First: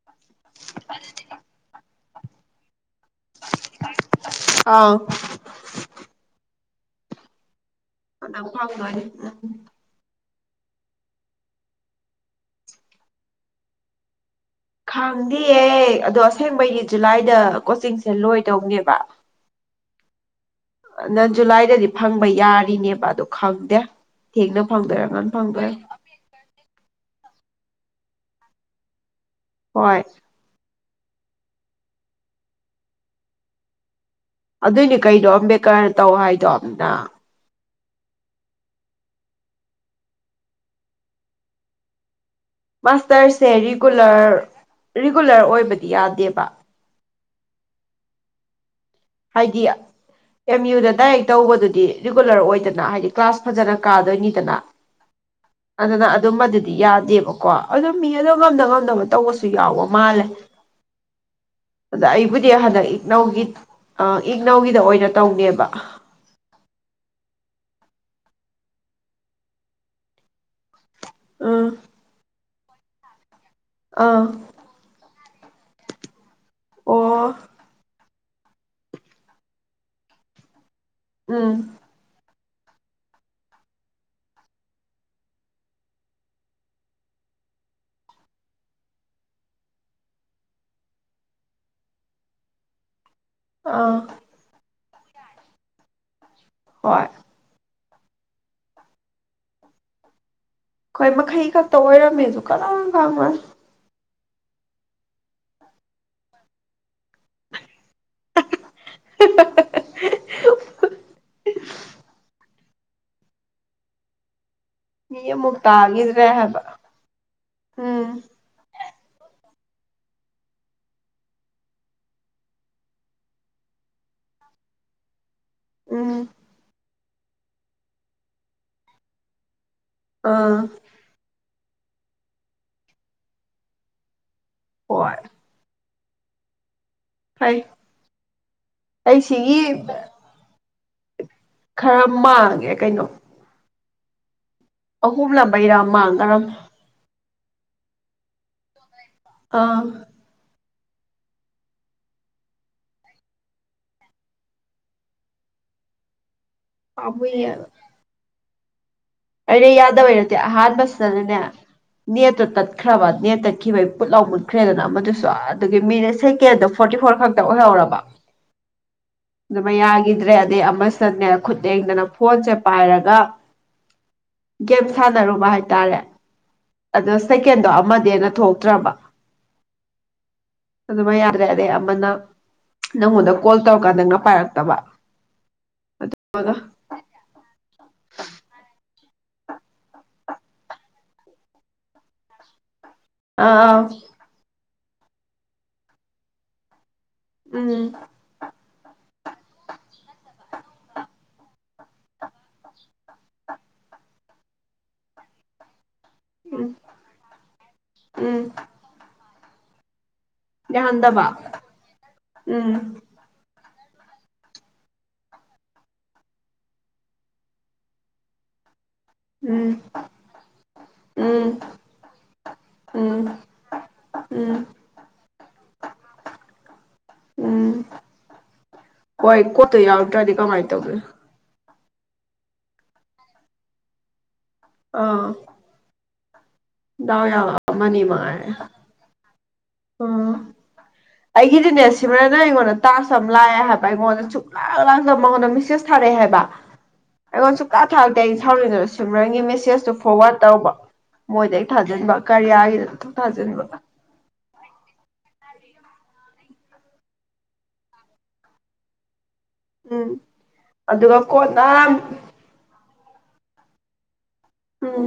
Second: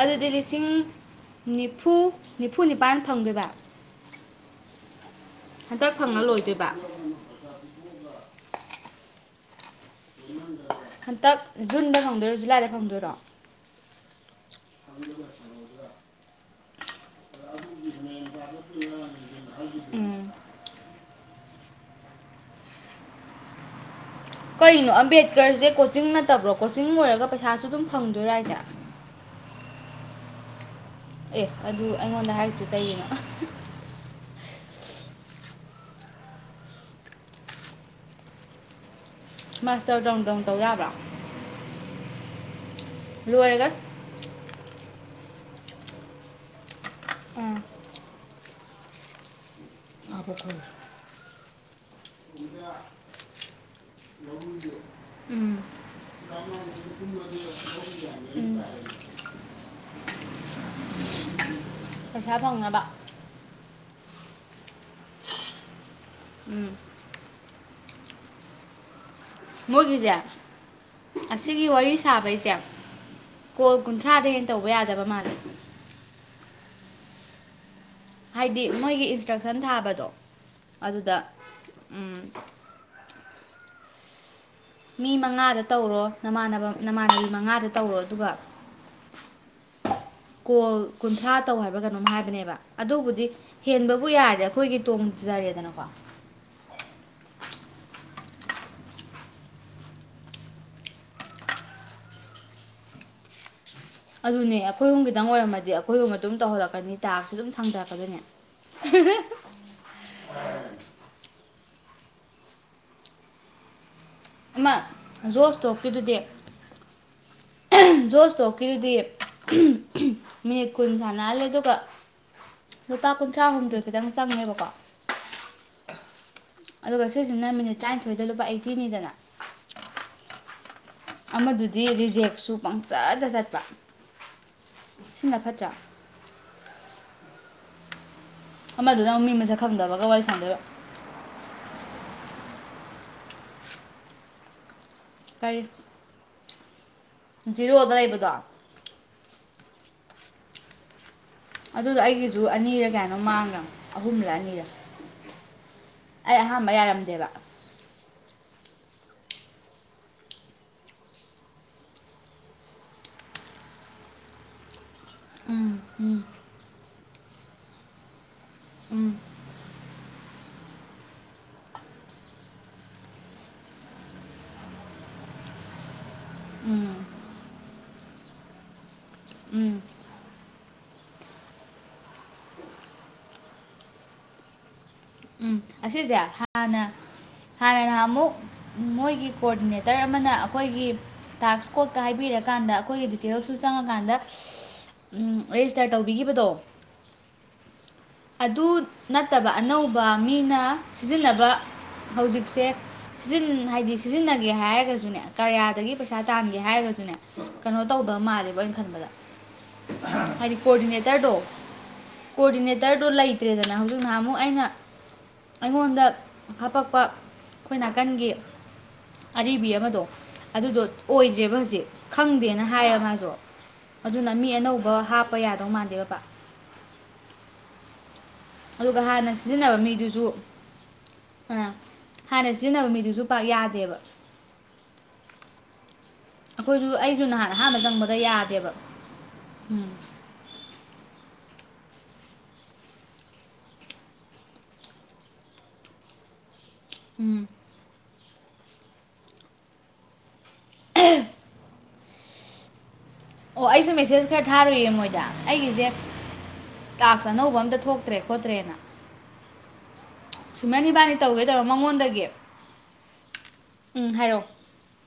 ꯑꯗꯨꯗꯤ ꯂꯤꯁꯤꯡ ꯅꯤꯐꯨ ꯅꯤꯐꯨ ꯅꯤꯄꯥꯟ ꯐꯪꯗꯣꯏꯕ꯫ ꯑꯥꯎ꯫ ꯍꯟꯗꯛ ꯐꯪꯉ ꯂꯣꯏꯗꯣꯏꯕ꯫ [unintelligible] ꯍꯟꯗꯛ ꯖꯨꯟꯗ ꯐꯪꯗꯣꯏꯔꯣ ꯖꯨꯂꯥꯏꯗ ꯐꯪꯗꯣꯏꯔꯣ꯫ ꯈꯪꯗꯦꯌꯦ ꯑꯗꯣ ꯑꯁꯦꯡꯕꯒꯤ ꯖꯨꯂꯥꯏꯗ ꯀꯣꯆꯤꯡꯁꯦ ꯂꯣꯏꯗꯧꯅꯦꯕ ꯎꯝ꯫ [unintelligible] ꯖꯨꯂꯥꯏꯗꯗꯤ ꯐꯪꯕ ꯌꯥꯔꯤꯅꯦꯕ ꯑꯗꯨ ꯈꯪꯗꯦ꯫ ꯊꯦꯡꯅ ꯀꯩꯅꯣ ꯐꯪꯗꯣꯏꯔꯥ ꯉꯟꯅ ꯑꯝꯕꯦꯗꯀꯔꯁꯦ ꯐꯪꯗꯣꯏꯔꯥ ꯀꯣꯆꯤꯡ ꯅꯠꯇꯕ꯭ꯔꯣ ꯀꯣꯆꯤꯡ ꯂꯣꯏꯔꯒ ꯄꯩꯁꯥꯁꯨ ꯑꯗꯨꯝ ꯐꯪꯗꯣꯏꯔ ꯍꯥꯏꯁꯦ꯫ ꯍꯣꯏ꯫ ꯑꯦ ꯑꯗꯨ ꯑꯩꯉꯣꯟꯗ ꯍꯥꯏꯔꯛꯇ꯭ꯔꯤ ꯀꯩꯒꯤꯅꯣ꯫ ꯑꯗꯨꯏꯅꯤ ꯀꯩꯅꯣ ꯑꯝꯕꯦꯗꯀꯔ ꯇꯧ ꯍꯥꯏꯗꯣ [unintelligible] ꯃꯥꯁꯇꯔ ꯇꯧ ꯇꯧꯅ ꯇꯧ ꯌꯥꯕ꯭ꯔꯣ꯫ ꯃꯥꯁꯇꯔꯁꯦ ꯂꯣꯏꯔꯒ ꯔꯤꯒꯨꯂꯔ ꯔꯤꯒꯨꯂꯔ ꯑꯣꯏꯕꯗꯤ ꯌꯥꯗꯦꯕ꯫ ꯎꯝ꯫ ꯍꯥꯏꯗꯤ ꯑꯦꯝ ꯌꯨꯗ ꯗꯥꯏꯔꯦꯛ ꯇꯧꯕꯗꯨꯗꯤ ꯔꯤꯒꯨꯂꯔ ꯑꯣꯏꯗꯅ ꯍꯥꯏꯗꯤ ꯀ꯭ꯂꯥꯁ ꯐꯖꯅ ꯀꯥꯗꯣꯏꯅꯤꯗꯅ ꯎꯝ ꯑꯗꯨꯅ ꯑꯗꯨꯝꯕꯗꯨꯗꯤ ꯌꯥꯗꯦꯕꯀꯣ ꯑꯗꯨꯝ ꯃꯤ ꯑꯣ ꯉꯝꯅ ꯉꯝꯅꯕ ꯇꯧꯕꯁꯨ ꯌꯥꯎꯕ ꯃꯥꯜꯂꯦ ꯑꯗ ꯄꯩꯁꯥ ꯑꯩꯕꯨꯗꯤ ꯐꯪꯅꯕ ꯍꯟꯗꯛ ꯏꯛꯅꯧꯒꯤ ꯑ ꯏꯛꯅꯧꯒꯤꯗ ꯑꯣꯏꯅ ꯇꯧꯒꯦꯕ꯫ ꯎꯝ꯫ ꯃꯣꯏꯒꯤꯖꯦ ꯑꯁꯤꯒꯤ ꯎꯝ ꯋꯥꯔꯤ ꯁꯥꯕꯩꯁꯦ ꯀꯣꯜ ꯑꯥ ꯀꯨꯟꯊ꯭ꯔꯥꯗꯒꯤ ꯍꯦꯟꯅ ꯇꯧꯕ ꯌꯥꯗꯕ ꯃꯥꯜꯂꯦ꯫ ꯑꯣ꯫ ꯍꯥꯏꯗꯤ ꯃꯣꯏꯒꯤ ꯏꯟꯁꯇ꯭ꯔꯛꯁꯟ ꯊꯥꯕꯗꯣ ꯑꯗꯨꯗ ꯎꯝ ꯎꯝ ꯃꯤ ꯃꯉꯥꯗ ꯇꯧꯔꯣ ꯅꯃꯥꯟꯅꯕ ꯅꯃꯥꯟꯅꯕꯤ ꯃꯉꯥꯗ ꯇꯧꯔꯣ ꯑꯗꯨꯒ ꯀꯣꯜ ꯀꯨꯟꯊ꯭ꯔꯥ ꯇꯧ ꯍꯥꯏꯕ ꯀꯩꯅꯣꯝ ꯍꯥꯏꯕꯅꯦꯕ ꯑꯗꯨꯕꯨꯗꯤ ꯑꯥ ꯍꯦꯟꯕꯕꯨ ꯌꯥꯗꯦ ꯑꯩꯈꯣꯏꯒꯤ ꯇꯣꯡꯝꯖꯔꯦꯗꯅꯀꯣ ꯍꯣꯏ ꯈ‌ꯣꯏ ꯃꯈꯩ ꯈꯛꯇ ꯑꯣꯏꯔꯝꯃꯦꯁꯨ [inaudible] ꯗꯥꯝ [inaudible] ꯑꯗꯨꯅꯦ ꯑꯈꯣꯏꯍꯨꯝ ꯈꯤꯇꯪ ꯑꯣꯏꯔꯝꯃꯗꯤ ꯑꯩꯈꯣꯏꯍꯨꯝ ꯑꯗꯨꯝ ꯇꯧꯍꯜꯂꯛꯀꯅꯤ ꯇꯥꯛꯒꯁꯨ ꯑꯗꯨꯝ ꯁꯥꯡꯂꯔꯛꯀꯗꯣꯏꯅꯦ [unintelligible] ꯑꯃ ꯃꯤ ꯑꯃꯨꯛ ꯖꯣꯁ ꯇꯧꯔꯛꯈꯤꯗꯨꯗꯤ ꯇꯥꯈꯤꯗ꯭ꯔꯦ ꯍꯥꯏꯕ ꯎꯝ ꯖꯣꯁ ꯇꯧꯔꯛꯈꯤꯗꯨꯗꯤ ꯃꯤꯅꯠ ꯀꯨꯟ ꯁꯥꯟꯅꯍꯜꯂꯦ ꯑꯗꯨꯒ ꯂꯨꯄꯥ ꯀꯨꯟꯊ꯭ꯔꯥ ꯍꯨꯝꯗꯣꯢ ꯈꯤꯇꯪ ꯆꯪꯉꯦꯕꯀꯣ ꯎꯝ ꯑꯗꯨꯒ ꯁꯤꯁꯤꯅ ꯃꯤꯅꯤꯠ ꯇꯔꯥꯅꯤꯊꯣꯏꯗ ꯂꯨꯄꯥ ꯑꯩꯠꯇꯤꯅꯤꯗꯅ ꯑꯥ ꯑꯃꯗꯨꯗꯤ ꯔꯤꯖꯦꯛꯁꯨ ꯄꯪꯆꯠ ꯆꯠꯄ ꯍꯣꯏ ꯁꯤꯅ ꯐꯠꯇ꯭ꯔꯥ ꯐꯩ ꯑꯃꯗꯨꯅ ꯑꯩ ꯃꯤ ꯃꯁꯛ ꯁꯤꯒꯤ ꯈꯪꯗꯕꯒ ꯋꯥꯔꯤ ꯁꯥꯟꯗꯣꯏꯕ ꯈꯔ ꯃꯥꯡꯉꯦ ꯀꯩꯅꯣ ꯀꯔꯤ ꯑꯍꯨꯝꯂꯥꯃꯩꯔꯥ ꯃꯥꯡꯒꯔꯕꯅꯦ ꯖꯤꯔꯣꯗ ꯂꯩꯕꯗꯣ ꯑꯥ ꯑꯗꯨꯗꯣ ꯑꯩꯒꯤꯁꯨ ꯑꯅꯤꯔ ꯀꯥꯌꯥꯅꯣ ꯃꯥꯡꯈ꯭ꯔꯕꯅꯦ ꯑꯍꯨꯝꯂ ꯑꯅꯤꯔ ꯑꯩ ꯑꯍꯥꯟꯕ ꯌꯥꯔꯝꯗꯦꯕ ꯄꯥꯝꯃꯨꯏꯌꯦ ꯑꯩꯗꯤ ꯌꯥꯗꯕꯩ ꯅꯠꯇꯦ ꯑꯍꯥꯟꯕꯁꯤꯗꯅꯅꯦ ꯅꯦꯠꯇꯨ ꯇꯠꯈ꯭ꯔꯕ ꯅꯦꯠ ꯇꯠꯈꯤꯕꯒꯤ ꯄꯨꯠꯂꯥꯎꯅ ꯃꯨꯠꯈ꯭ꯔꯦꯗꯅ ꯑꯃꯗꯨ ꯎꯝ [inaudible] ꯃꯤꯅꯠ ꯎꯝ ꯁꯦꯀꯦꯟꯗ ꯐꯣꯔꯇꯤ ꯐꯣꯔ ꯈꯛꯇ ꯑꯣꯏꯍꯧꯔꯕ ꯎꯝ ꯑꯗꯨꯃꯥ ꯌꯥꯈꯤꯗ꯭ꯔꯦ ꯑꯗꯩ ꯑꯃꯁꯤꯅꯦ ꯈꯨꯠ ꯂꯦꯡꯗꯅ ꯐꯣꯟꯁꯦ ꯄꯥꯏꯔꯒ ꯒꯦꯝ ꯁꯥꯟꯅꯔꯨꯕ ꯍꯥꯏꯇꯥꯔꯦ ꯎꯝ ꯑꯗꯣ ꯁꯦꯀꯦꯟꯗꯣ ꯑꯃꯗꯤ ꯑꯗ ꯊꯣꯛꯇ꯭ꯔꯕ ꯎꯝ ꯑꯗꯨꯃ ꯌꯥꯔ꯭ꯔꯗꯦ ꯑꯃꯅ ꯅꯪꯉꯣꯟꯗ ꯀꯣꯜ ꯇꯧꯔꯀꯥꯟ ꯅꯪꯅ ꯄꯥꯏꯔꯛꯇꯕ ꯎꯝ ꯑꯁꯤꯁꯦ ꯑꯗꯨꯒ ꯍꯥꯟꯅ ꯍꯥꯟꯅ ꯉꯥꯍꯥꯃꯨꯛ ꯃꯣꯏꯒꯤ ꯀꯣꯑꯣꯗꯤꯅꯦꯇꯔ ꯑꯃꯅ ꯑꯩꯈꯣꯏꯒꯤ ꯇꯥꯛꯁ ꯀꯣꯠ ꯍꯥꯏꯕꯤꯔꯀꯥꯟꯗ ꯑꯩꯈꯣꯏꯒꯤꯗꯤ ꯗꯤꯇꯦꯜꯁꯨ ꯑꯥ ꯑꯥ ꯆꯪꯉꯀꯥꯟꯗ ꯔꯦꯖꯤꯁꯇꯔ ꯇꯧꯕꯤꯈꯤꯕꯗꯣ ꯎꯝ ꯑꯗꯨ ꯅꯠꯇꯕ ꯑꯅꯧꯕ ꯃꯤꯅ ꯁꯤꯖꯤꯟꯅꯕ ꯍꯧꯖꯤꯛꯁꯦ [inaudible] ꯍꯥꯏꯗꯤ ꯁꯤꯖꯤꯟꯅꯒꯦ ꯍꯥꯏꯔꯒꯁꯨꯅꯦ ꯀꯔꯌꯥꯗꯒꯤ ꯄꯩꯁꯥ ꯄꯩꯁꯥ ꯇꯥꯟꯒꯦ ꯎꯝ ꯍꯥꯏꯔꯒꯁꯨꯅꯦ ꯀꯩꯅꯣ ꯇꯧꯗꯕ ꯎꯝ ꯃꯥꯜꯂꯦꯕꯣ ꯑꯩꯅ ꯈꯟꯕꯗ ꯍꯥꯏꯗꯤ ꯀꯣꯑꯣꯔꯗꯤꯅꯦꯇꯔ ꯌꯥꯍꯟꯗꯕ ꯇꯣ ꯎꯝ ꯀꯣꯑꯣꯔꯗꯤꯅꯦꯇꯔꯣ ꯂꯩ [inaudible] ꯅꯍꯥꯃꯨꯛ ꯑꯩꯅ ꯑꯩꯉꯣꯟꯗ ꯍꯥꯄꯛꯄ ꯑꯩꯈꯣꯏ ꯅꯥꯀꯟꯒꯤ ꯎꯝ ꯑꯔꯤꯕꯤ ꯑꯃꯗꯣ ꯑꯗꯨꯗꯣ ꯎꯝ ꯑꯣꯏꯗ꯭ꯔꯦꯕ ꯍꯧꯖꯤꯛ ꯈꯪꯗꯦꯅ ꯍꯥꯏꯌꯦ ꯎꯝ ꯃꯥꯁꯨ ꯑꯗꯨꯅ ꯃꯤ ꯎꯝ ꯑꯅꯧꯕ ꯍꯥꯞꯄ ꯌꯥꯗꯧꯕ ꯃꯥꯟꯗꯦꯕꯄꯥꯛ ꯎꯝ ꯑꯗꯨꯒ ꯍꯥꯟꯅ ꯍꯣꯏ ꯀꯣꯠꯇꯣ ꯌꯥꯎꯗ꯭ꯔꯗꯤ ꯀꯃꯥꯏꯅ ꯇꯧꯗꯣꯢꯅꯣ ꯑꯎ ꯍꯥꯟꯅ ꯁꯤꯖꯤꯟꯅꯕ ꯃꯤꯗꯨꯁꯨ ꯄꯥꯛ ꯌꯥꯗꯦꯕ ꯑꯥ ꯑꯩꯈꯣꯏꯁꯨ ꯑꯩꯁꯨ ꯗꯥꯎ ꯅꯍꯥꯟ ꯌꯥꯕ ꯑꯍꯥꯟꯕ ꯑꯃꯅꯤ ꯆꯪꯕꯗ ꯃꯉꯥꯏꯔꯦ ꯌꯥꯗꯦꯕ ꯎꯝ ꯑꯩꯒꯤꯗꯤꯅꯦꯁ [inaudible] ꯑꯩꯉꯣꯟꯗ ꯇꯥꯛꯁ ꯑꯃ ꯂꯥꯛꯑꯦ ꯍꯥꯏꯕ ꯑꯩꯉꯣꯟꯗ ꯁꯨꯛꯂꯥꯛ ꯂꯥꯡꯗ ꯃꯉꯣꯟꯗ ꯃꯦꯁꯦꯁ ꯊꯥꯔꯛꯑꯦ ꯍꯥꯏꯕ [unintelligible] ꯑꯩꯉꯣꯟ ꯁꯨꯛꯊꯥ ꯊꯥꯔꯛꯇꯦ ꯑꯩ ꯁꯥꯎꯅꯤꯡꯗꯅ ꯁꯤꯃꯔꯟꯒꯤ ꯃꯦꯁꯦꯁꯇꯣ ꯐꯣꯔꯋꯥꯔꯗ ꯇꯧꯕ [unintelligible] ꯃꯣꯏꯗ ꯍꯦꯛ ꯊꯥꯖꯤꯟꯕ ꯀꯥꯔꯌꯥꯒꯤꯗꯣ ꯑꯣ ꯑꯩꯁꯨ ꯃꯦꯁꯦꯁ ꯈꯔ ꯊꯥꯔꯨꯏꯌꯦ ꯃꯣꯏꯗ ꯑꯩꯒꯤꯖꯦ ꯇꯥꯛꯁ ꯑꯅꯧꯕ ꯑꯝꯇ ꯊꯣꯛꯇ꯭ꯔꯦ ꯈꯣꯠꯇ꯭ꯔꯦꯅ ꯎꯝ ꯁꯤꯃꯔꯟ ꯏꯕꯥꯅꯤ ꯑꯗꯨꯒ ꯇꯧꯒꯦ ꯇꯧꯔ ꯀꯣꯟꯅ ꯃꯉꯣꯟꯗꯒꯤ ꯎꯝ ꯍꯥꯏꯔꯛꯑꯣ ꯎꯝ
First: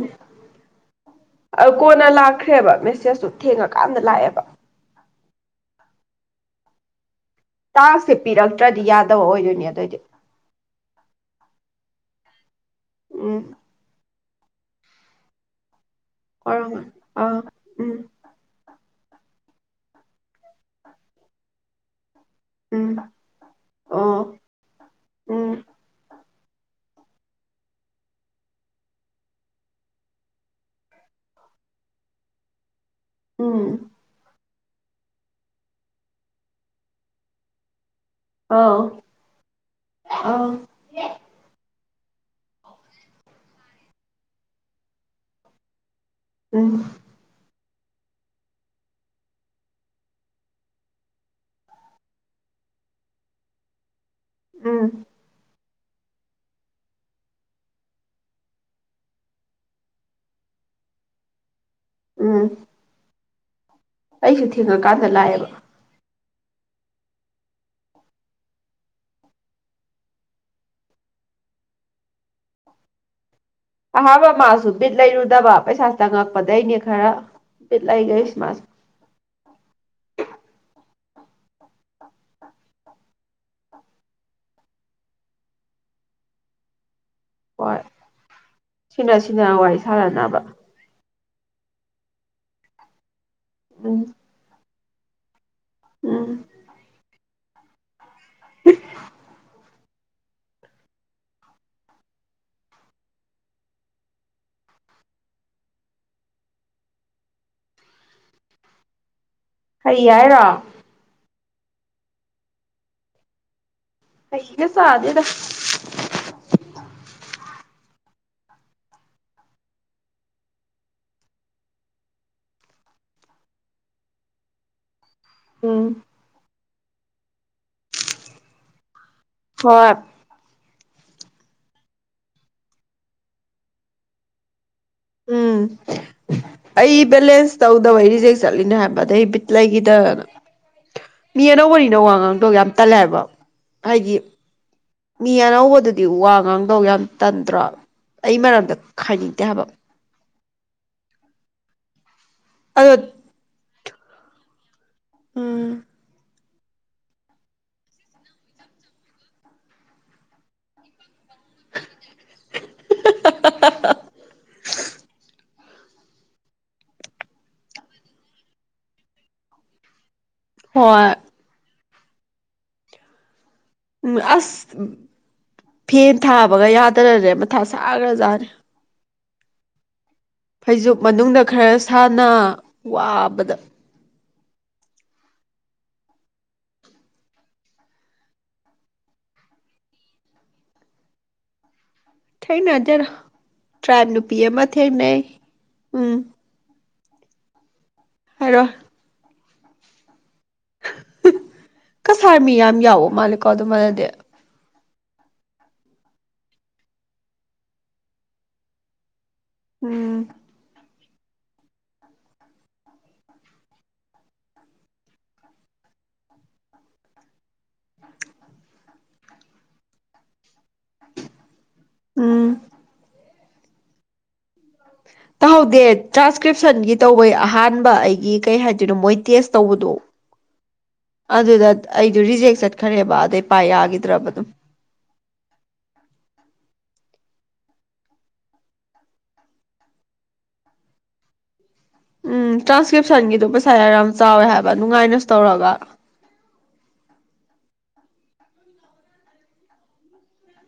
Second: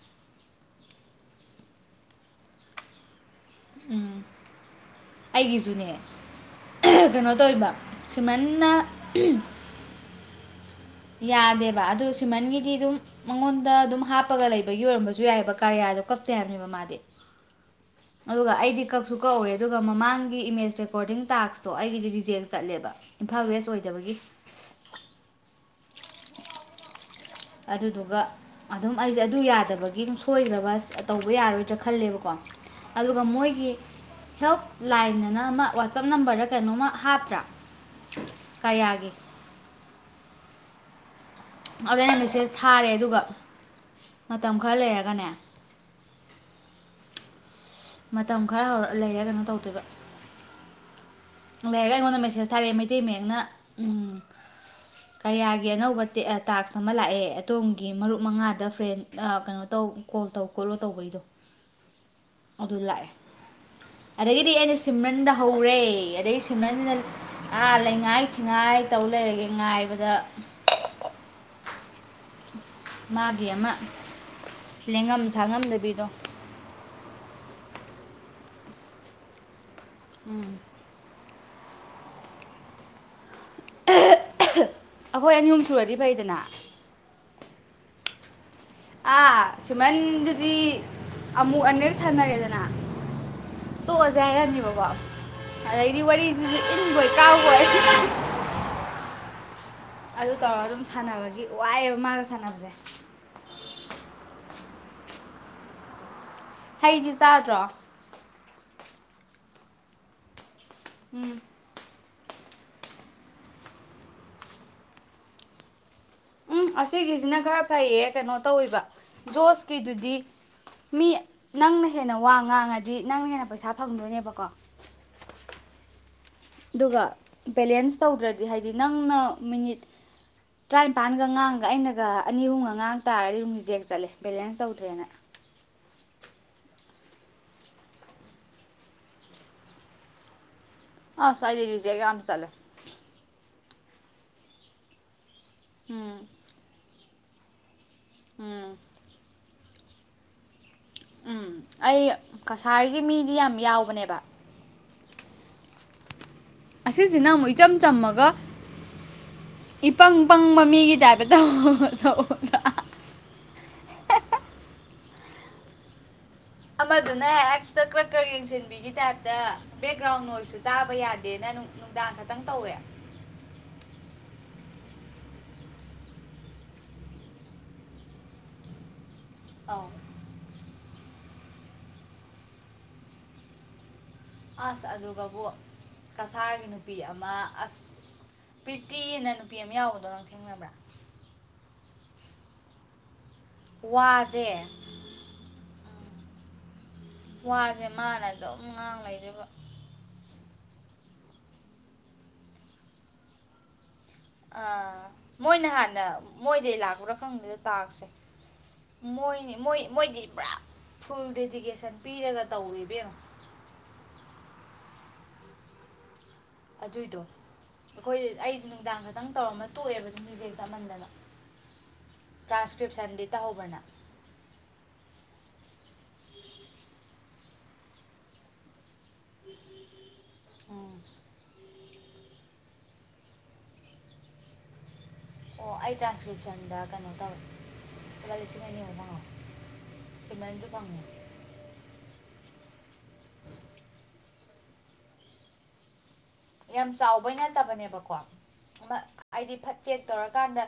ꯑ ꯀꯣꯟꯅ ꯂꯥꯛꯈ꯭ꯔꯦꯕ ꯃꯦꯁꯦꯁꯇꯨ ꯊꯦꯡꯉꯀꯥꯟꯗ ꯎꯝ ꯂꯥꯛꯑꯦꯕ ꯑꯩꯒꯤꯁꯨꯅꯦ ꯀꯩꯅꯣ ꯇꯧꯏꯕ ꯁꯤꯃꯔꯟꯅ ꯃꯤ ꯑꯇꯩꯗꯤ ꯌꯥꯗꯦꯕ ꯑꯗꯨ ꯁꯤꯃꯔꯟꯒꯤꯗꯤ ꯑꯗꯨꯝ ꯎꯝ ꯃꯉꯣꯟꯗ ꯑꯗꯨꯝ ꯍꯥꯞꯄꯒ ꯂꯩꯕꯒꯤ ꯑꯣꯏꯔꯝꯕꯁꯨ ꯌꯥꯏꯑꯦꯕ ꯀꯥꯔꯌꯥꯗꯣ ꯀꯛꯇꯦ ꯍꯥꯏꯕꯅꯤꯕ ꯑꯣꯏꯔꯝꯒꯅꯤ ꯃꯥꯗꯤ ꯑꯥ ꯎꯝ ꯑꯗꯨꯒ ꯑꯩꯗꯤ ꯀꯛꯁꯨ ꯀꯛꯎꯔꯦ ꯑꯗꯨꯒ ꯃꯃꯥꯡꯒꯤ ꯏꯃꯦꯖ ꯔꯦꯀꯣꯔꯗꯤꯡ ꯇꯥꯛꯁꯇꯣ ꯑꯩꯒꯤꯗꯤ ꯔꯤꯖꯦꯛ ꯎꯝ ꯆꯠꯂꯦꯕ ꯏꯝꯐꯥꯜ ꯋꯦꯁ ꯑꯣꯏꯗꯕꯒꯤ ꯑꯣ ꯎꯝ ꯑꯗꯨꯗꯨꯒ ꯑꯗꯨꯝ ꯑꯩꯖꯦ ꯑꯗꯨ ꯌꯥꯗꯕꯒꯤ ꯗꯨꯝ ꯁꯣꯏꯈ꯭ꯔꯕ ꯑꯁ ꯇꯧꯕ ꯌꯥꯔꯔꯣꯏꯗ꯭ꯔꯥ ꯈꯜꯂꯦꯕꯀꯣ ꯑꯗꯨꯒ ꯎꯝ ꯃꯣꯏꯒꯤ ꯍꯦꯜꯞ ꯂꯥꯏꯟ ꯑꯅ ꯑꯃ ꯋꯥꯆꯞ ꯅꯝꯕꯔꯗ ꯀꯩꯅꯣꯝꯃ ꯍꯥꯞꯇ꯭ꯔꯥ ꯑꯥ ꯀꯔꯤꯌꯥꯒꯤ ꯑꯪ ꯑꯗꯨꯗ ꯑꯩꯅ ꯃꯦꯁꯦꯖ ꯊꯥꯔꯦ ꯑꯗꯨꯒ ꯃꯇꯝ ꯈꯔ ꯂꯩꯔꯒꯅꯦ ꯎꯝ ꯃꯇꯝ ꯈꯔ ꯍꯧꯔ ꯂꯩꯔꯒ ꯑꯃꯨꯛ ꯇꯧꯗꯣꯏꯕ ꯂꯣꯏꯔꯒ ꯑꯩꯉꯣꯟꯗ ꯃꯦꯁꯦꯁ ꯊꯥꯔꯛꯑꯦ ꯃꯩꯇꯩ ꯃꯌꯦꯛꯅ ꯎꯝ ꯎꯝ ꯀꯔꯤꯌꯥꯒꯤ ꯑꯅꯧꯕ ꯇꯦ ꯑ ꯇꯥꯛꯁ ꯑꯃ ꯂꯥꯛꯑꯦ ꯑꯗꯣꯝꯒꯤ ꯃꯔꯨꯞ ꯃꯉꯥꯗ ꯐ꯭ꯔꯦꯟ ꯑ ꯀꯩꯅꯣ ꯇꯧ ꯀꯣꯜ ꯇꯧ ꯈꯣꯠꯂꯣ ꯇꯧꯕꯩꯗꯣ ꯎꯝ ꯑꯗꯨ ꯂꯥꯛꯑꯦ ꯑꯩꯁꯨ ꯑꯗꯒꯤꯗꯤ ꯑꯩꯅ ꯊꯦꯡꯉꯀꯥꯟꯗ ꯁꯤꯃꯔꯟꯗ ꯂꯥꯛꯑꯦꯕ ꯍꯧꯔꯦ ꯑꯗꯩꯁꯤ [unintelligible] ꯑꯥ ꯂꯩꯉꯥꯏ ꯊꯤꯉꯥꯏ ꯇꯧ ꯂꯩꯔꯒꯦ ꯉꯥꯏꯕꯗ ꯃꯥꯒꯤ ꯑꯃ ꯑꯍꯥꯥꯟꯕ ꯃꯥꯁꯨ ꯕꯤꯠ ꯂꯦꯡꯉꯝ ꯂꯩꯔꯨꯗꯕ ꯄꯩꯁꯥ ꯁꯥꯉꯝꯗꯕꯤꯗꯣ ꯇꯪꯉꯛꯄꯗꯩꯅꯦ ꯈꯔ ꯕꯤꯠ ꯂꯩꯒꯩꯁꯤ ꯃꯥꯁꯨ ꯎꯝ [unintelligible] ꯑꯩꯈꯣꯏ ꯑꯅꯤ ꯑꯍꯨꯝ ꯁꯨꯔꯗꯤ ꯐꯩꯗꯅ ꯍꯣꯏ ꯁꯤꯅ ꯑꯥ ꯁꯤꯅ ꯋꯥꯔꯤ ꯁꯥꯟꯅꯅꯕ ꯁꯤꯃꯟꯗꯨꯗꯤ ꯑꯃꯨꯛ ꯑꯅꯤꯔꯛ ꯁꯥꯅꯔꯦꯗꯅ ꯎꯝ ꯇꯣꯛꯑꯖꯦ ꯍꯥꯏꯔꯛꯑꯅꯤꯕꯀꯣ ꯑꯗꯩꯗꯤ ꯎꯝ ꯋꯥꯔꯤꯁꯤꯖꯨ ꯏꯟꯕꯣꯏ ꯀꯥꯎꯕꯣꯏ [unintelligible] ꯑꯗꯨ ꯇꯧꯔ ꯑꯗꯨꯝ ꯁꯥꯟꯅꯕꯒꯤ ꯋꯥꯏꯌꯦꯕ ꯃꯥꯒ ꯁꯥꯟꯅꯕꯖꯦ ꯍꯩꯗꯤ ꯆꯥꯗ꯭ꯔꯣ ꯍꯩ ꯍꯥꯏꯔꯣ ꯎꯝ ꯍꯩꯒ ꯆꯥꯗꯦꯗ ꯎꯝ ꯑꯁꯤꯒꯤꯁꯤꯅ ꯈꯔ ꯐꯩꯌꯦ ꯀꯩꯅꯣ ꯇꯧꯋꯤꯕ ꯖꯣꯁꯀꯤꯗꯨꯗꯤ ꯃꯤ ꯅꯪꯅ ꯍꯦꯟꯅ ꯋꯥ ꯉꯥꯡꯉꯗꯤ ꯅꯪꯅ ꯍꯦꯟꯅ ꯄꯩꯁꯥ ꯐꯪꯗꯣꯏꯅꯦꯕꯀꯣ ꯎꯝ ꯑꯗꯨꯒ ꯕꯦꯂꯦꯟꯁ ꯇꯧꯗ꯭ꯔꯗꯤ ꯍꯥꯏꯗꯤ ꯅꯪꯅ ꯃꯤꯅꯤꯠ ꯍꯣꯏ ꯇ꯭ꯔꯥꯏꯝꯄꯥꯟꯒ ꯉꯥꯡꯉꯒ ꯑꯩꯅꯒ ꯑꯅꯤ ꯑꯍꯨꯝꯒ ꯉꯥꯡ ꯇꯥꯔꯗꯤ ꯗꯨꯝ ꯔꯤꯖꯦꯛ ꯆꯠꯂꯦ ꯕꯦꯂꯦꯟꯁ ꯇꯧꯗ꯭ꯔꯦꯅ ꯎꯝ ꯑꯩ ꯕꯦꯂꯦꯟꯁ ꯇꯧꯗꯕꯩ ꯔꯤꯁꯦꯛ ꯆꯠꯂꯤꯅꯦ ꯍꯥꯏꯕ ꯑꯗꯩ ꯕꯤꯠꯂꯒꯤꯗꯅ ꯑꯁ ꯑꯩꯗꯤ ꯃꯤꯅꯧꯧꯕꯅꯤꯅꯣ ꯔꯤꯖꯦꯛ ꯌꯥꯝ ꯋꯥꯉꯥꯡ ꯇꯣ ꯆꯠꯂꯦ ꯌꯥꯝ ꯇꯂꯦ ꯍꯥꯏꯕ ꯍꯥꯏꯗꯤ ꯃꯤ ꯑꯅꯧꯕꯗꯨꯗꯤ ꯎꯝ ꯋꯥ ꯉꯥꯡꯗꯧ ꯌꯥꯝ ꯇꯟꯗ꯭ꯔꯣ ꯑꯩ ꯎꯝ ꯃꯔꯝꯗ ꯈꯥꯏꯅꯤꯡꯗꯦ ꯍꯥꯏꯕ ꯎꯝ ꯑꯩ ꯑꯗꯣ ꯀꯁꯥꯔꯒꯤ ꯃꯤꯗꯤ ꯌꯥꯝ ꯌꯥꯎꯕꯅꯦꯕ ꯎꯝ ꯑꯁꯤꯁꯤꯅ ꯑꯃꯨꯛ ꯏꯆꯝ ꯆꯝꯃꯒ ꯏ ꯄꯪ ꯄꯪꯕ ꯃꯤꯒꯤ ꯥꯏꯕ ꯇꯧꯑꯣ ꯇꯧꯑꯣꯗ [inaudible] ꯑꯃꯗꯨꯅ ꯍꯦꯛꯇ ꯀ꯭ꯔꯛ ꯀ꯭ꯔꯛ ꯌꯦꯡꯁꯤꯟꯕꯤꯒꯤ ꯇꯥꯏꯞꯇ ꯕꯦꯛꯒ꯭ꯔꯥꯎꯟꯣꯏꯁꯨ ꯇꯥꯕ ꯍꯣꯏ ꯌꯥꯗꯦ ꯑꯦꯅ ꯅꯨꯡꯗꯥꯡ ꯈꯛꯇꯪ ꯇꯧꯋꯦ ꯎꯝ ꯑꯁ ꯐꯦꯟ ꯊꯥꯕꯒ ꯌꯥꯗꯔꯅꯦꯦ ꯃꯊꯥ ꯁꯥꯈ꯭ꯔꯖꯥꯠꯅꯤꯦ ꯑꯥꯎ ꯐꯩꯖꯣꯨꯞ ꯃꯅꯨꯡꯗ ꯈꯔ ꯁꯥꯥꯟꯅ ꯋꯥꯕꯗ ꯑꯁ ꯑꯗꯨꯒꯕꯨ ꯀꯁꯥꯔꯒꯤ ꯅꯨꯄꯤ ꯑꯃ ꯑꯁ ꯄ꯭ꯔꯤꯇꯤꯅ ꯅꯨꯄꯤ ꯑꯃ ꯌꯥꯎꯕꯗꯣ ꯅꯪ ꯊꯦꯡꯅꯕ꯭ꯔꯥ ꯊꯩꯅꯗꯦꯗ ꯇ꯭ꯔꯥꯞ ꯅꯨꯄꯤ ꯋꯥꯁꯦ ꯑꯃꯥ ꯊꯦꯡꯅꯩ ꯎꯝ ꯋꯥꯖꯦ ꯃꯥꯅ ꯑꯗꯨꯝ ꯍꯥꯏꯔꯣꯏ ꯉꯥꯡ ꯂꯩꯗꯣꯏꯕ ꯀꯁꯥꯔ ꯃꯤ ꯌꯥꯝ ꯌꯥꯎꯕ ꯃꯥꯜꯂꯦꯀꯣ ꯑꯗꯨꯃꯥꯏꯅꯗꯤ ꯑꯥ ꯃꯣꯏꯅ ꯍꯥꯟꯅ ꯃꯣꯏꯗꯒꯤ ꯂꯥꯛꯄ꯭ꯔꯥ ꯈꯪꯗꯦꯗ ꯇꯥꯛꯁꯦ ꯃꯣꯏꯅꯤ ꯃꯣꯏ ꯎꯝ ꯃꯣꯏꯗꯤ ꯄꯨꯔꯥ ꯐꯨꯜ ꯗꯦꯗꯤꯀꯦꯁꯟ ꯄꯤꯔꯒ ꯇꯧꯔꯦꯏꯕꯦꯝꯃ ꯑꯗꯨꯏꯗꯣ ꯑꯩꯈꯣꯏ ꯑꯩꯁꯨ ꯅꯨꯡꯗꯥꯡ ꯈꯛꯇꯪ ꯇꯧꯔꯝꯃ ꯇꯣꯛꯑꯦꯕ ꯔꯤꯖꯦꯛ ꯆꯥꯃꯟꯗꯅ ꯎꯝ ꯇ꯭ꯔꯥꯟ꯭ꯁꯀ꯭ꯔꯤꯞꯁꯟꯗꯤ ꯇꯧꯍꯧꯕ꯭ꯔꯥ ꯅꯪ ꯇꯧꯍꯧꯗꯦ ꯇ꯭ꯔꯥꯟꯁꯀ꯭ꯔꯤꯞꯁꯟꯒꯤ ꯇꯧꯕꯩ ꯑꯍꯥꯟꯕ ꯑꯩꯒꯤ ꯀꯩ ꯍꯥꯏꯗꯣꯏꯅꯣ ꯃꯣꯏ ꯇꯦꯁ ꯇꯧꯕꯗꯣ [inaudible] ꯑꯗꯨꯗ ꯑꯩꯗꯣ ꯔꯤꯖꯦꯛ ꯆꯠꯈ꯭ꯔꯦꯕ ꯑꯗꯩ ꯄꯥꯏ ꯌꯥꯈꯤꯗ꯭ꯔꯕ ꯑꯗꯨꯝ ꯑꯣ ꯑꯩ ꯇ꯭ꯔꯥꯟꯁꯀ꯭ꯔꯤꯞꯁꯟꯗ ꯀꯩꯅꯣ ꯇꯧꯋꯦ ꯂꯨꯄꯥ ꯂꯤꯁꯤꯡ ꯑꯅꯤꯃꯨꯛ ꯐꯪꯉꯧꯏ [unintelligible] ꯐꯪꯉꯦ ꯎꯝ ꯇ꯭ꯔꯥꯟꯁꯀ꯭ꯔꯤꯞꯁꯟꯒꯤꯗꯨꯣ ꯄꯩꯁꯥ ꯌꯥꯝ ꯌꯥꯝ ꯆꯥꯎꯋꯦ ꯍꯥꯏꯕ ꯅꯨꯡꯉꯥꯏꯅꯁꯨ ꯇꯧꯔꯒ ꯌꯥꯝ ꯆꯥꯎꯕꯩ ꯅꯠꯇꯕꯅꯦꯕꯀꯣ ꯍꯥꯏꯗꯤ ꯐꯠꯆꯦꯛ ꯇꯧꯔꯀꯥꯟꯗ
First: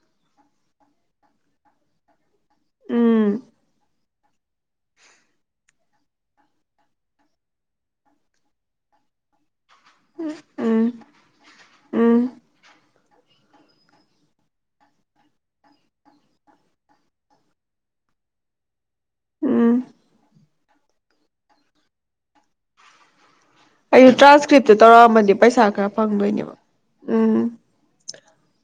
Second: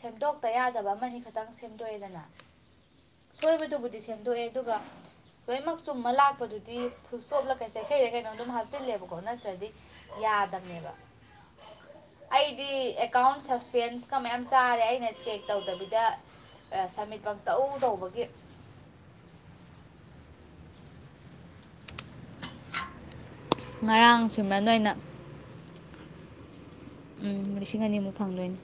ꯁꯦꯝꯗꯣꯛꯇ ꯌꯥꯗꯕ ꯑꯃꯅꯤ ꯈꯛꯇꯪ ꯁꯦꯝꯗꯣꯛꯑꯦꯗꯅ ꯎꯝ ꯁꯣꯏꯕꯗꯨꯕꯨꯗꯤ ꯁꯦꯝ ꯗꯣꯛꯑꯦ ꯑꯗꯨꯒ ꯂꯣꯏꯅꯃꯛ ꯆꯨꯝꯃ ꯂꯥꯛꯄꯗꯨꯗꯤ ꯐꯨꯜ꯭ꯁꯇꯣꯞꯂ ꯀꯩ ꯆꯩꯩꯈꯩꯔ ꯀꯩꯅꯣ ꯑꯗꯨꯝ ꯍꯥꯞꯆꯤꯜꯂꯦꯕꯀꯣ ꯅꯠꯇ꯭ꯔꯗꯤ ꯌꯥꯗꯕꯅꯦꯕ ꯎꯝ ꯎꯝ ꯑꯩꯗꯤ ꯑꯦꯀꯥꯎꯟ ꯁꯁ ꯄꯦꯟꯁꯀ ꯃꯌꯥꯝ ꯆꯥꯔꯦ ꯑꯩꯅ ꯆꯦꯛ ꯇꯧꯗꯕꯤꯗ ꯁꯃꯤꯠ ꯄꯪ ꯇꯧ ꯇꯧꯕꯒꯤ ꯎꯝ ꯑꯩꯁꯨ ꯉꯔꯥꯡ ꯁꯤꯃꯔꯟ ꯇ꯭ꯔꯥꯟꯁꯀ꯭ꯔꯤꯞꯇꯨ ꯑꯣꯏꯅ ꯇꯧꯔꯛꯑꯃꯗꯤ ꯄꯩꯁꯥ ꯈꯔ ꯐꯪꯗꯣꯏꯅꯦꯕ ꯎꯝ ꯂꯤꯁꯤꯡ ꯑꯅꯤꯃꯨꯛ ꯐꯪꯗꯣꯏꯅꯦ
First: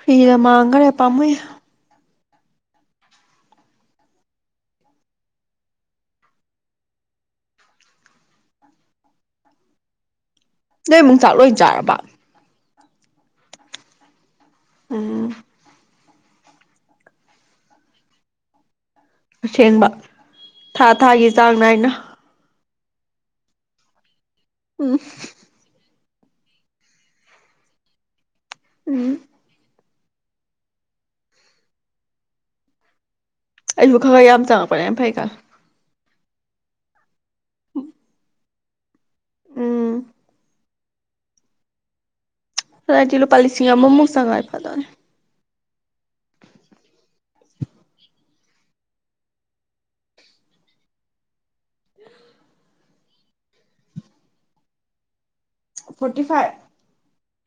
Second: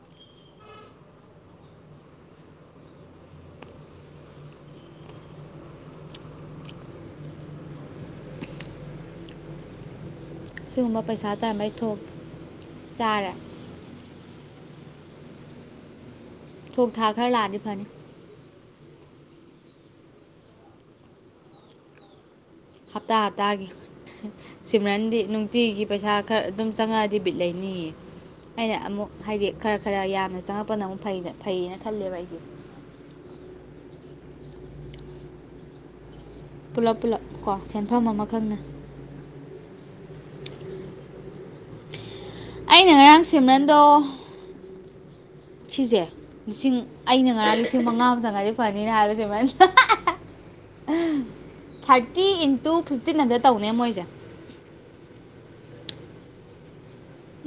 ꯐ꯭ꯔꯤꯗ ꯃꯥꯡꯈꯔꯦ ꯄꯥꯝꯃꯨ ꯅꯣꯏꯃꯨꯡ ꯆꯥꯛ ꯂꯣꯏ ꯆꯥꯔꯕ ꯆꯔꯦ ꯎꯝ ꯊꯣꯡ ꯊꯥ ꯈꯔ ꯂꯥꯛꯑꯗꯤ ꯐꯅꯤ ꯑꯁꯦꯡꯕ ꯊꯥ ꯊꯥꯒꯤ ꯆꯥꯡ ꯅꯥꯏꯅ ꯍꯞꯇꯥ ꯍꯞꯇꯥꯒꯤ ꯎꯝ ꯁꯤꯃꯔꯟꯗꯤ ꯇꯤꯒꯤ ꯄꯩꯁꯥ ꯈꯔ ꯑꯗꯨꯝ ꯆꯪꯉꯛꯑꯗꯤ ꯕꯤꯠ ꯂꯩꯅꯤꯌꯦ ꯑꯩꯅ ꯎꯝ ꯑꯃꯨꯛ ꯍꯥꯏꯗꯤ ꯈꯔ ꯈꯔ ꯌꯥꯝꯅ ꯆꯪꯉꯛꯄꯅ ꯑꯃꯨꯛ ꯐ ꯐꯩꯌꯦꯅ ꯈꯜꯂꯦꯕ ꯑꯩꯗꯤ ꯑꯩꯕꯨ ꯈꯒ ꯌꯥꯝ ꯇꯪꯉꯛꯄꯅ ꯌꯥꯝ ꯐꯩꯗ ꯄꯨꯂꯞ ꯄꯨꯂꯞ ꯀꯣ ꯁꯦꯟꯐꯝ ꯑꯃꯈꯛꯅ ꯎꯝ ꯑꯩꯅ ꯍꯟꯗꯛꯇꯤ ꯉꯔꯥꯡ ꯂꯨꯄꯥ ꯂꯤꯁꯤꯡ ꯁꯤꯝꯔꯟꯗꯣ ꯑꯃꯃꯨꯛ ꯆꯪꯉꯛꯑꯗꯤ ꯐꯗꯧꯅꯦ ꯁꯤꯁꯦ ꯂꯤꯁꯤꯡ ꯑꯩꯅ ꯉꯔꯥꯡ ꯂꯤꯁꯤꯡ ꯃꯉꯥ ꯑꯃ ꯆꯪꯉꯥꯏꯗꯤ ꯐꯅꯤꯅ ꯍꯥꯏꯕ ꯁꯤꯝꯔꯟ ꯊꯥꯔꯇꯤ ꯏꯟꯇꯨ ꯐꯤꯞꯇꯤꯟ ꯑꯝꯇ ꯇꯧꯅꯦ ꯃꯣꯏꯁꯦ ꯐꯣꯔꯇꯤ ꯐꯥꯏꯚ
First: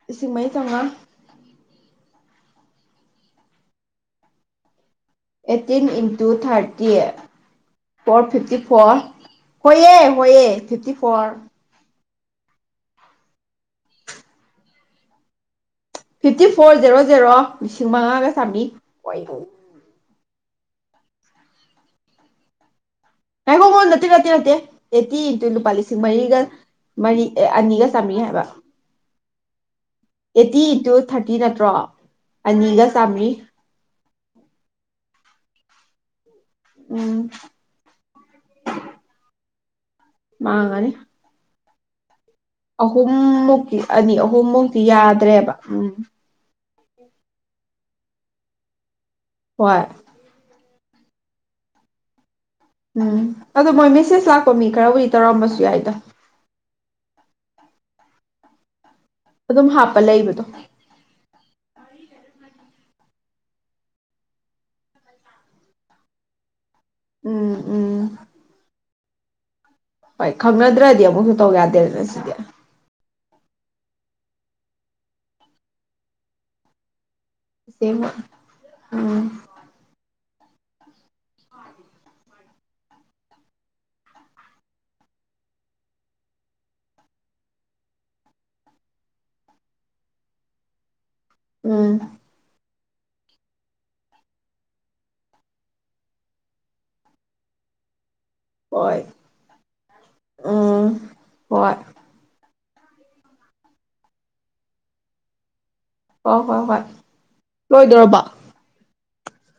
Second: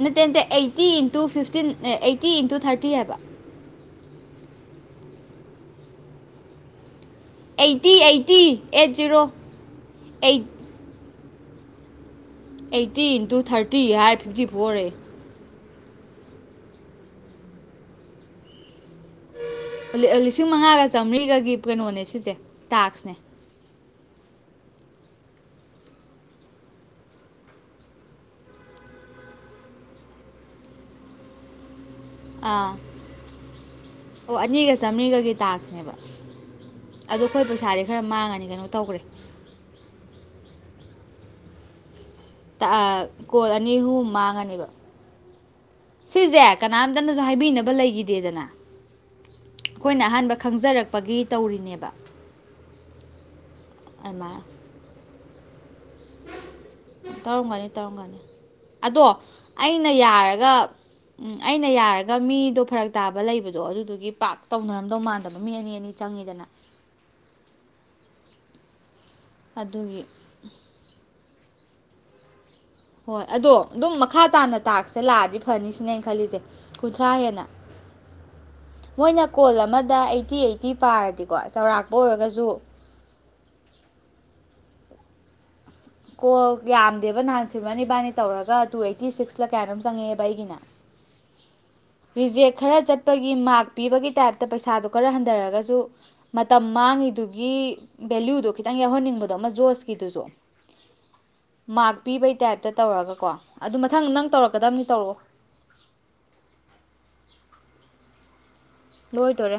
ꯅꯠꯇꯦ ꯂꯤꯁꯤꯡ ꯅꯠꯇꯦ ꯃꯔꯤ ꯆꯥꯝꯃꯉꯥ eighty into fifteen eighty into thirty ꯍꯥꯏꯕ eighteen into thirty eighty four eighty fifty eight four zero ꯍꯌꯦ ꯑꯩꯠ ꯍꯌꯦ fifty four eighty into thirty ꯍꯥꯏꯔ ꯐꯤꯞꯇꯤ ꯐꯣꯔꯌꯦ ꯐꯤꯞꯇꯤ ꯐꯣꯔ ꯖꯦꯔꯣ ꯖꯦꯔꯣ ꯂꯤꯁꯤꯡ ꯃꯉꯥꯒ ꯆꯥꯝꯃ꯭ꯔꯤ [inaudible] ꯂꯤꯁꯤꯡ ꯃꯉꯥꯒ ꯆꯥꯝꯔꯤꯒꯒꯤ ꯀꯩꯅꯣꯅꯦ ꯁꯤꯁꯦ ꯇꯥꯛ꯭ꯁꯅꯦ ꯉꯥꯏꯈꯣ ꯉꯥꯏꯒꯣ ꯅꯠꯇꯦ ꯅꯠꯇꯦ ꯅꯠꯇꯦ ꯑꯩꯠꯇꯤ ꯏꯟꯇꯨ ꯂꯨꯄꯥ ꯂꯤꯁꯤꯡ ꯃꯔꯤꯒ ꯃꯔꯤ ꯑꯦ ꯑꯅꯤꯒ ꯆꯥꯝꯃꯤ ꯍꯥꯏꯕ ꯑꯦꯠꯇꯤ ꯏꯟꯇꯨ ꯊꯥꯔꯇꯤ ꯅꯠꯇ꯭ꯔꯣ ꯑꯥ ꯑꯅꯤꯒ ꯆꯥꯝꯃꯔꯤ ꯑꯣ ꯑꯅꯤꯒ ꯆꯥꯝꯔꯤꯒꯒꯤ ꯇꯥꯛꯁꯅꯦꯕ ꯑꯗꯣ ꯎꯝ ꯑꯩꯈꯣꯏ ꯄꯩꯁꯥꯗꯤ ꯈꯔ ꯃꯥꯡꯉꯅꯤ ꯀꯩꯅꯣ ꯇꯧꯈ꯭ꯔꯦ ꯃꯥꯒꯅꯤ ꯀꯣꯜ ꯑꯅꯤ ꯑꯍꯨꯝꯃꯨꯛꯇꯤ ꯑꯍꯨꯝ ꯃꯥꯡꯉꯅꯦꯕ ꯑꯍꯨꯝꯃꯨꯛꯇꯤ ꯌꯥꯗ꯭ꯔꯦꯕ ꯎꯝ ꯁꯤꯁꯦ ꯀꯅꯥꯝꯇꯅꯁꯨ ꯍꯥꯏꯕꯤꯅꯕ ꯂꯩꯈꯤꯗꯦꯗꯅ ꯍꯣꯏ ꯑꯩꯈꯣꯏꯅ ꯑꯍꯥꯟꯕ ꯈꯪꯖꯔꯛ ꯄꯒꯤ ꯇꯧꯔꯤꯅꯦꯕ ꯎꯝ ꯑꯗꯣ ꯃꯣꯏ ꯃꯦꯁꯦꯖ ꯑꯗꯨꯃꯥꯏꯅ ꯂꯥꯛꯄ ꯃꯤ ꯈꯔꯕꯨꯔꯤ ꯇꯧꯔꯝꯕꯁꯨ ꯌꯥꯏꯗꯣ ꯇꯧꯔꯝꯒꯅꯤ ꯇꯧꯔꯝꯒꯅꯤ ꯑꯗꯣ ꯑꯗꯨꯝ ꯑꯩꯅ ꯍꯥꯞꯄ ꯂꯩꯕꯗꯣ ꯌꯥꯔꯒ ꯎꯝ ꯑꯩꯅ ꯌꯥꯔꯒ ꯃꯤꯗꯣ ꯐꯔꯛ ꯇꯥꯕ ꯂꯩꯕꯗꯣ ꯑꯗꯨꯗꯨꯒꯤ ꯄꯥꯛ ꯇꯧꯅꯔꯝꯗꯧ ꯃꯥꯟꯗꯕ ꯃꯤ ꯑꯅꯤ ꯑꯅꯤ ꯆꯪꯉꯤꯗꯅ ꯎꯝ ꯎꯝ ꯑꯗꯨꯒꯤ ꯍꯣꯏ ꯈꯪꯅꯗ꯭ꯔꯗꯤ ꯑꯃꯨꯛꯁꯨ ꯇꯧ ꯌꯥꯗꯦꯗꯅ ꯁꯤꯗꯤ ꯍꯣꯏ ꯑꯗꯣ ꯑꯗꯨꯝ ꯃꯈꯥ ꯇꯥꯅ ꯇꯥꯛꯁꯦ ꯂꯥꯛꯑꯗꯤ ꯐꯅꯤꯁꯤꯅꯦꯅ ꯈꯜꯂꯤꯁꯦ ꯀꯨꯟꯊ꯭ꯔꯥ ꯍꯦꯟꯅ ꯑꯁꯦꯡꯕ ꯎꯝ ꯃꯣꯏꯅ ꯀꯣꯜ ꯑꯃꯗ ꯑꯩꯠꯇꯤ ꯑꯩꯠ ꯀꯤ ꯄꯥꯔꯗꯤꯀꯣ ꯆꯥꯎꯧꯔꯥꯛꯄ ꯑꯣꯏꯔꯒꯁꯨ ꯀꯣꯜ ꯌꯥꯝꯗꯦꯕ ꯅꯍꯥꯟ ꯁꯤꯜꯃꯅꯤ ꯏꯕꯥꯅꯤ ꯇꯧꯔꯒ ꯇꯨ ꯑꯩꯠꯇꯤ ꯁꯤꯛꯁꯇ ꯀꯌꯥ ꯑꯗꯨꯝ ꯆꯪꯉꯛꯦꯕ ꯑꯩꯒꯤꯅ ꯎꯝ ꯔꯤꯖꯦꯛ ꯈꯔ ꯆꯠꯄꯒꯤ ꯃꯔꯛ ꯄꯤꯕꯒꯤ ꯇꯥꯏꯞꯇ ꯄꯩꯁꯥꯗꯨꯣ ꯈꯔ ꯍꯟꯊꯔꯒꯁꯨ ꯃꯇꯝ ꯃꯥꯡꯉꯤꯗꯨꯒꯤ ꯚꯦꯂꯨꯗꯨꯣ ꯈꯤꯇꯪ ꯍꯣꯏ ꯌꯥꯎꯍꯟꯅꯤꯡꯕꯗꯣ ꯑꯃ ꯖꯣꯁꯀꯤꯗꯨꯁꯨ ꯎꯝ ꯍꯣꯏ ꯃꯥꯛ ꯄꯤꯕꯩ ꯇꯥꯏꯞꯇ ꯇꯧꯔꯒꯀꯣ ꯑꯗꯨ ꯃꯊꯪ ꯅꯪ ꯇꯧꯔꯛꯀꯗꯕꯅꯤ ꯇꯧꯔꯛꯑꯣ ꯍ ꯍꯣꯏ ꯍꯣꯏ ꯂꯣꯏꯗꯣꯏꯔꯕ ꯂꯣꯏꯗꯣꯏꯣꯔꯦ